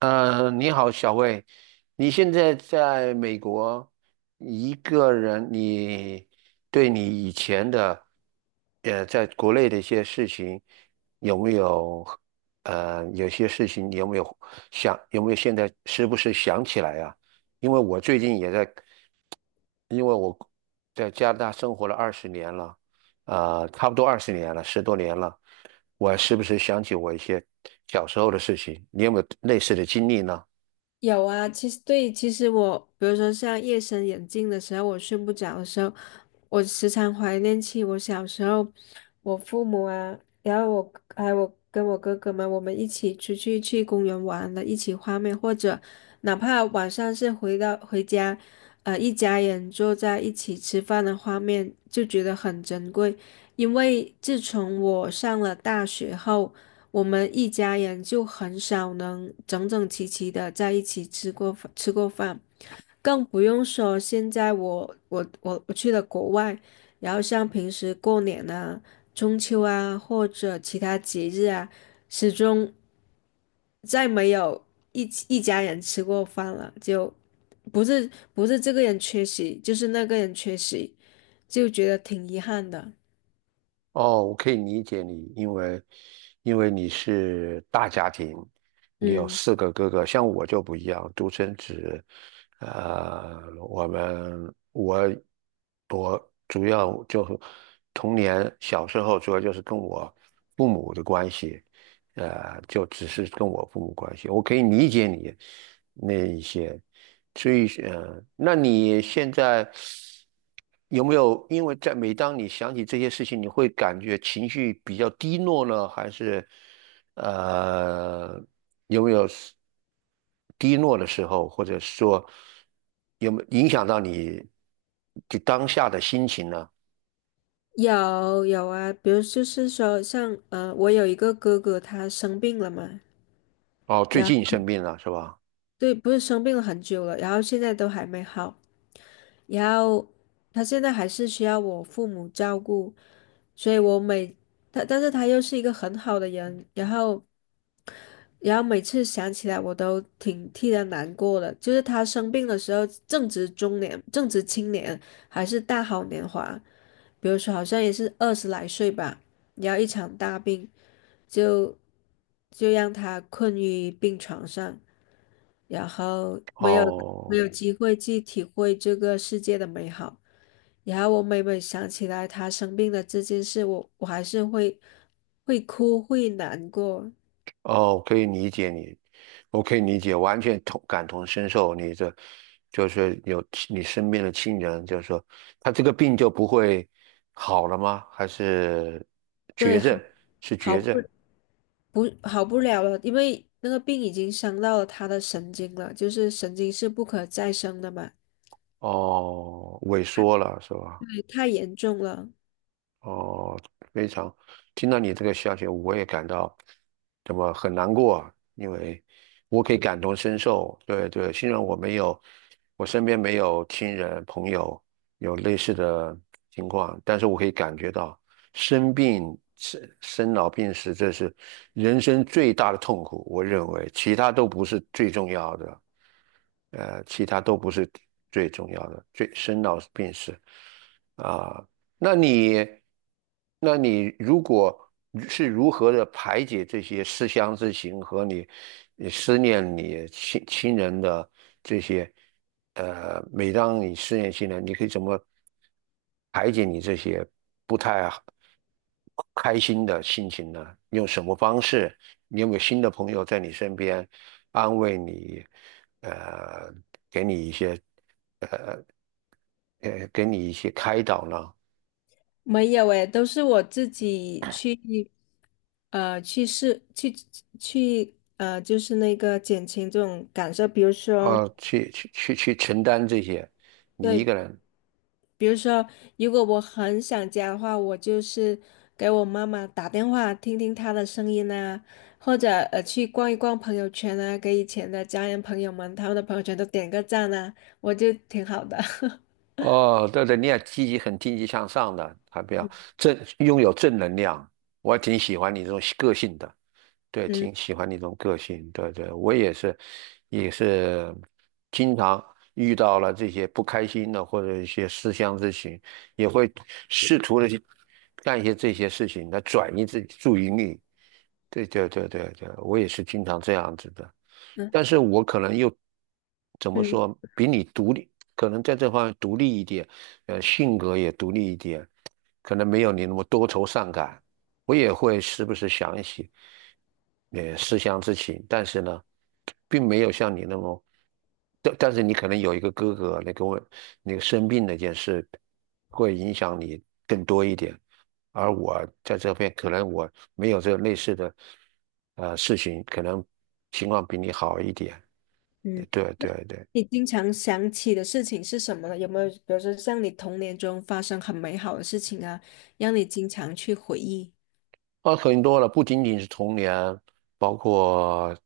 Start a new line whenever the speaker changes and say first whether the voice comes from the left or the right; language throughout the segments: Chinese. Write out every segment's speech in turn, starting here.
right: 你好，小魏，你现在在美国一个人，你对你以前的，在国内的一些事情，有没有，有些事情你有没有有没有现在时不时想起来呀？因为我最近也在，因为我在加拿大生活了二十年了，差不多二十年了，10多年了，我时不时想起我一些小时候的事情，你有没有类似的经历呢？
left: 有啊，其实对，其实我比如说像夜深人静的时候，我睡不着的时候，我时常怀念起我小时候，我父母啊，然后我还有我跟我哥哥们，我们一起去公园玩的一起画面，或者哪怕晚上是回家，一家人坐在一起吃饭的画面，就觉得很珍贵。因为自从我上了大学后，我们一家人就很少能整整齐齐的在一起吃过饭，更不用说现在我去了国外，然后像平时过年啊、中秋啊或者其他节日啊，始终再没有一起一家人吃过饭了，就不是这个人缺席，就是那个人缺席，就觉得挺遗憾的。
right: 哦，我可以理解你，因为你是大家庭，你有
left: 嗯。
right: 4个哥哥，像我就不一样，独生子。呃，我们我我主要就是童年小时候主要就是跟我父母的关系，就只是跟我父母关系，我可以理解你那一些，所以那你现在有没有因为在每当你想起这些事情，你会感觉情绪比较低落呢，还是呃有没有是低落的时候，或者说有没有影响到你就当下的心情呢？
left: 有啊，比如就是说像，我有一个哥哥，他生病了嘛，
right: 哦，最
left: 然后
right: 近生病了是吧？
left: 对，不是生病了很久了，然后现在都还没好，然后他现在还是需要我父母照顾，所以我每他，但是他又是一个很好的人，然后每次想起来我都挺替他难过的，就是他生病的时候正值中年，正值青年，还是大好年华，比如说好像也是20来岁吧，然后一场大病。就就让他困于病床上，然后没有没
right: 哦。
left: 有机会去体会这个世界的美好。然后我每每想起来他生病的这件事，我还是会哭，会难过。
right: 哦，可以理解你，我可以理解，完全同感同身受。你这就是有你身边的亲人，就是说他这个病就不会好了吗？还是
left: 对，
right: 绝
left: 好
right: 症？是
left: 好
right: 绝
left: 不
right: 症？
left: 不好不了了，因为那个病已经伤到了他的神经了，就是神经是不可再生的嘛。
right: 哦，萎缩了是吧？
left: 对，太严重了。
right: 哦，非常，听到你这个消息，我也感到怎么很难过，因为我可以感同身受。对对，虽然我没有，我身边没有亲人朋友有类似的情况，但是我可以感觉到生病、生老病死，这是人生最大的痛苦。我认为其他都不是最重要的，呃，其他都不是最重要的，最生老病死啊。那你，那你如果是如何的排解这些思乡之情和你思念你亲人的这些，每当你思念亲人，你可以怎么排解你这些不太好开心的心情呢？你用什么方式？你有没有新的朋友在你身边安慰你，呃，给你一些，开导呢？
left: 没有诶，都是我自己去，去试，去，就是那个减轻这种感受。比如说，
right: 啊，去承担这些，你一
left: 对，
right: 个人，
left: 比如说，如果我很想家的话，我就是给我妈妈打电话，听听她的声音啊，或者去逛一逛朋友圈啊，给以前的家人朋友们他们的朋友圈都点个赞啊，我就挺好的。
right: 哦，对对，你要积极、很积极向上的，还比较正，拥有正能量，我还挺喜欢你这种个性的，对，挺
left: 嗯
right: 喜欢你这种个性，对对，我也是，也是经常遇到了这些不开心的或者一些思乡之情，也会试图的去干一些这些事情来转移自己注意力，对对对对对，我也是经常这样子的，
left: 嗯
right: 但是我可能又怎么
left: 嗯
right: 说，比你独立，可能在这方面独立一点，性格也独立一点，可能没有你那么多愁善感。我也会时不时想一些，思乡之情，但是呢，并没有像你那么，但是你可能有一个哥哥，那个问，那个生病那件事，会影响你更多一点。而我在这边可能我没有这个类似的事情，可能情况比你好一点。
left: 嗯。
right: 对对对。
left: 你经常想起的事情是什么呢？有没有，比如说像你童年中发生很美好的事情啊，让你经常去回忆？
right: 啊，很多了，不仅仅是童年，包括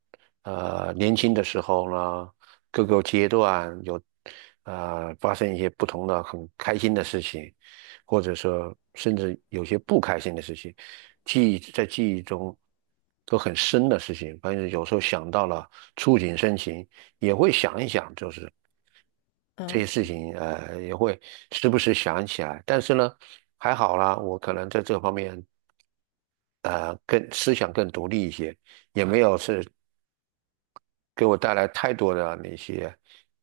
right: 年轻的时候呢，各个阶段有发生一些不同的很开心的事情，或者说甚至有些不开心的事情，记忆在记忆中都很深的事情。反正有时候想到了，触景生情，也会想一想，就是这
left: 嗯
right: 些事情，也会时不时想起来。但是呢，还好啦，我可能在这方面。更思想更独立一些，也没有是给我带来太多的那些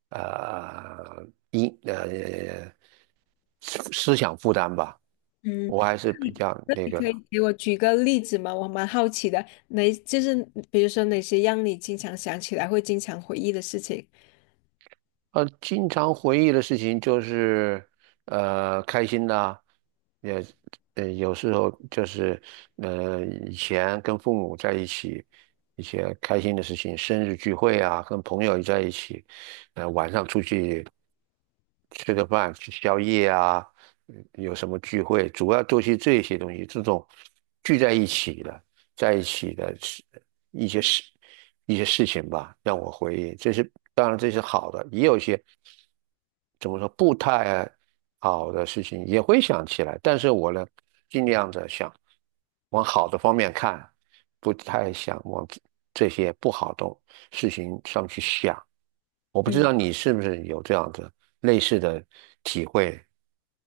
right: 呃因呃思思想负担吧，
left: 嗯，
right: 我还是比较那
left: 你
right: 个
left: 可
right: 的。
left: 以给我举个例子吗？我蛮好奇的，哪就是比如说哪些让你经常想起来会经常回忆的事情？
right: 经常回忆的事情就是开心的，也有时候就是以前跟父母在一起。一些开心的事情，生日聚会啊，跟朋友在一起，晚上出去。吃个饭、吃宵夜啊，有什么聚会，主要都是这些东西，这种聚在一起的，在一起的事一些事一些事情吧，让我回忆。这是当然，这是好的，也有一些怎么说不太好的事情也会想起来，但是我呢，尽量的想往好的方面看，不太想往这些不好的事情上去想。我不知
left: 嗯。
right: 道你是不是有这样的类似的体会。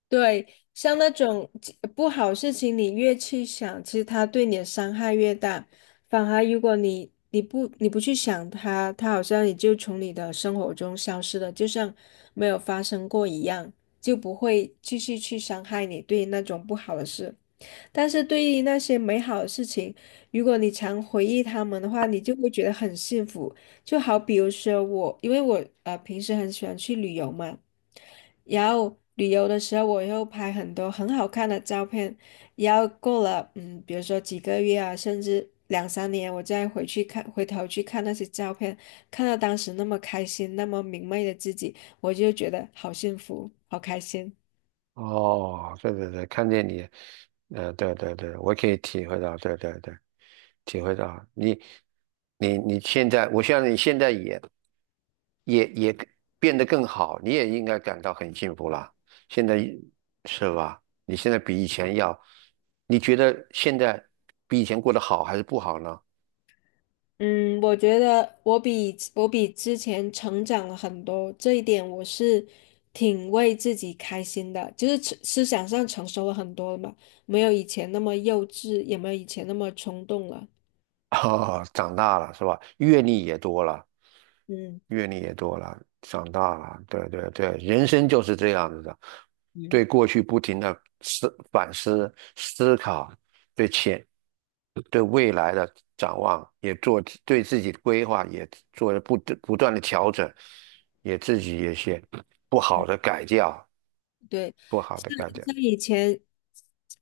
left: 对，像那种不好事情，你越去想，其实它对你的伤害越大。反而如果你不去想它，它好像也就从你的生活中消失了，就像没有发生过一样，就不会继续去伤害你对那种不好的事。但是对于那些美好的事情，如果你常回忆他们的话，你就会觉得很幸福。就好比如说我，因为我平时很喜欢去旅游嘛，然后旅游的时候我又拍很多很好看的照片，然后过了比如说几个月啊，甚至两三年，我再回去看，回头去看那些照片，看到当时那么开心、那么明媚的自己，我就觉得好幸福，好开心。
right: 哦，对对对，看见你，对对对，我可以体会到，对对对，体会到你，你现在，我相信你现在也变得更好，你也应该感到很幸福了。现在是吧？你现在比以前要，你觉得现在比以前过得好还是不好呢？
left: 嗯，我觉得我比之前成长了很多，这一点我是挺为自己开心的，就是思想上成熟了很多了嘛，没有以前那么幼稚，也没有以前那么冲动了。
right: 啊，长大了是吧？阅历也多了，
left: 嗯。
right: 长大了，对对对，人生就是这样子的，
left: 嗯。
right: 对过去不停的反思、思考，对前、对未来的展望也做，对自己的规划也做了不断的调整，也自己也些不好的改掉，
left: 对，
right: 不好
left: 像
right: 的改掉。
left: 像以前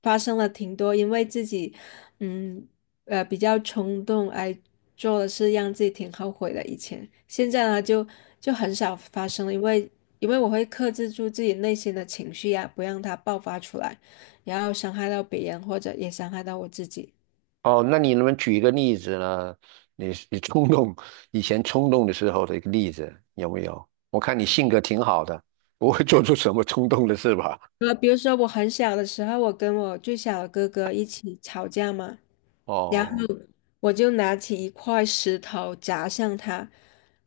left: 发生了挺多，因为自己嗯比较冲动而做的事，让自己挺后悔的。以前，现在呢就很少发生了，因为我会克制住自己内心的情绪呀、不让它爆发出来，然后伤害到别人或者也伤害到我自己。
right: 哦，那你能不能举一个例子呢？你以前冲动的时候的一个例子有没有？我看你性格挺好的，不会做出什么冲动的事吧？
left: 比如说我很小的时候，我跟我最小的哥哥一起吵架嘛。然后。
right: 哦
left: 我就拿起一块石头砸向他，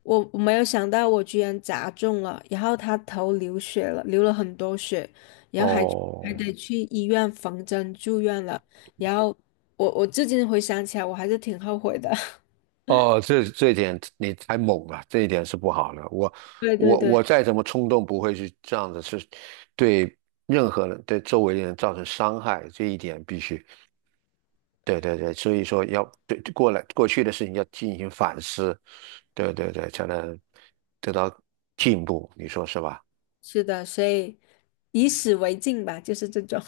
left: 我没有想到我居然砸中了，然后他头流血了，流了很多血，
right: 哦
left: 得去医院缝针住院了。然后我至今回想起来，我还是挺后悔的。
right: 哦，这一点你太猛了，这一点是不好的。我
left: 对对
right: 我
left: 对，
right: 我再怎么冲动，不会去这样子，是对任何人对周围的人造成伤害，这一点必须。对对对，所以说要对过去的事情要进行反思，对对对，才能得到进步，你说是吧？
left: 是的，所以以史为镜吧，就是这种。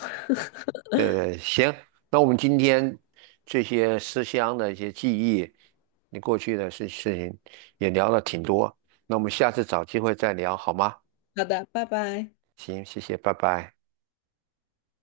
right: 对对，行，那我们今天这些思乡的一些记忆，你过去的事情也聊了挺多，那我们下次找机会再聊好吗？
left: 好的，拜拜。
right: 行，谢谢，拜拜。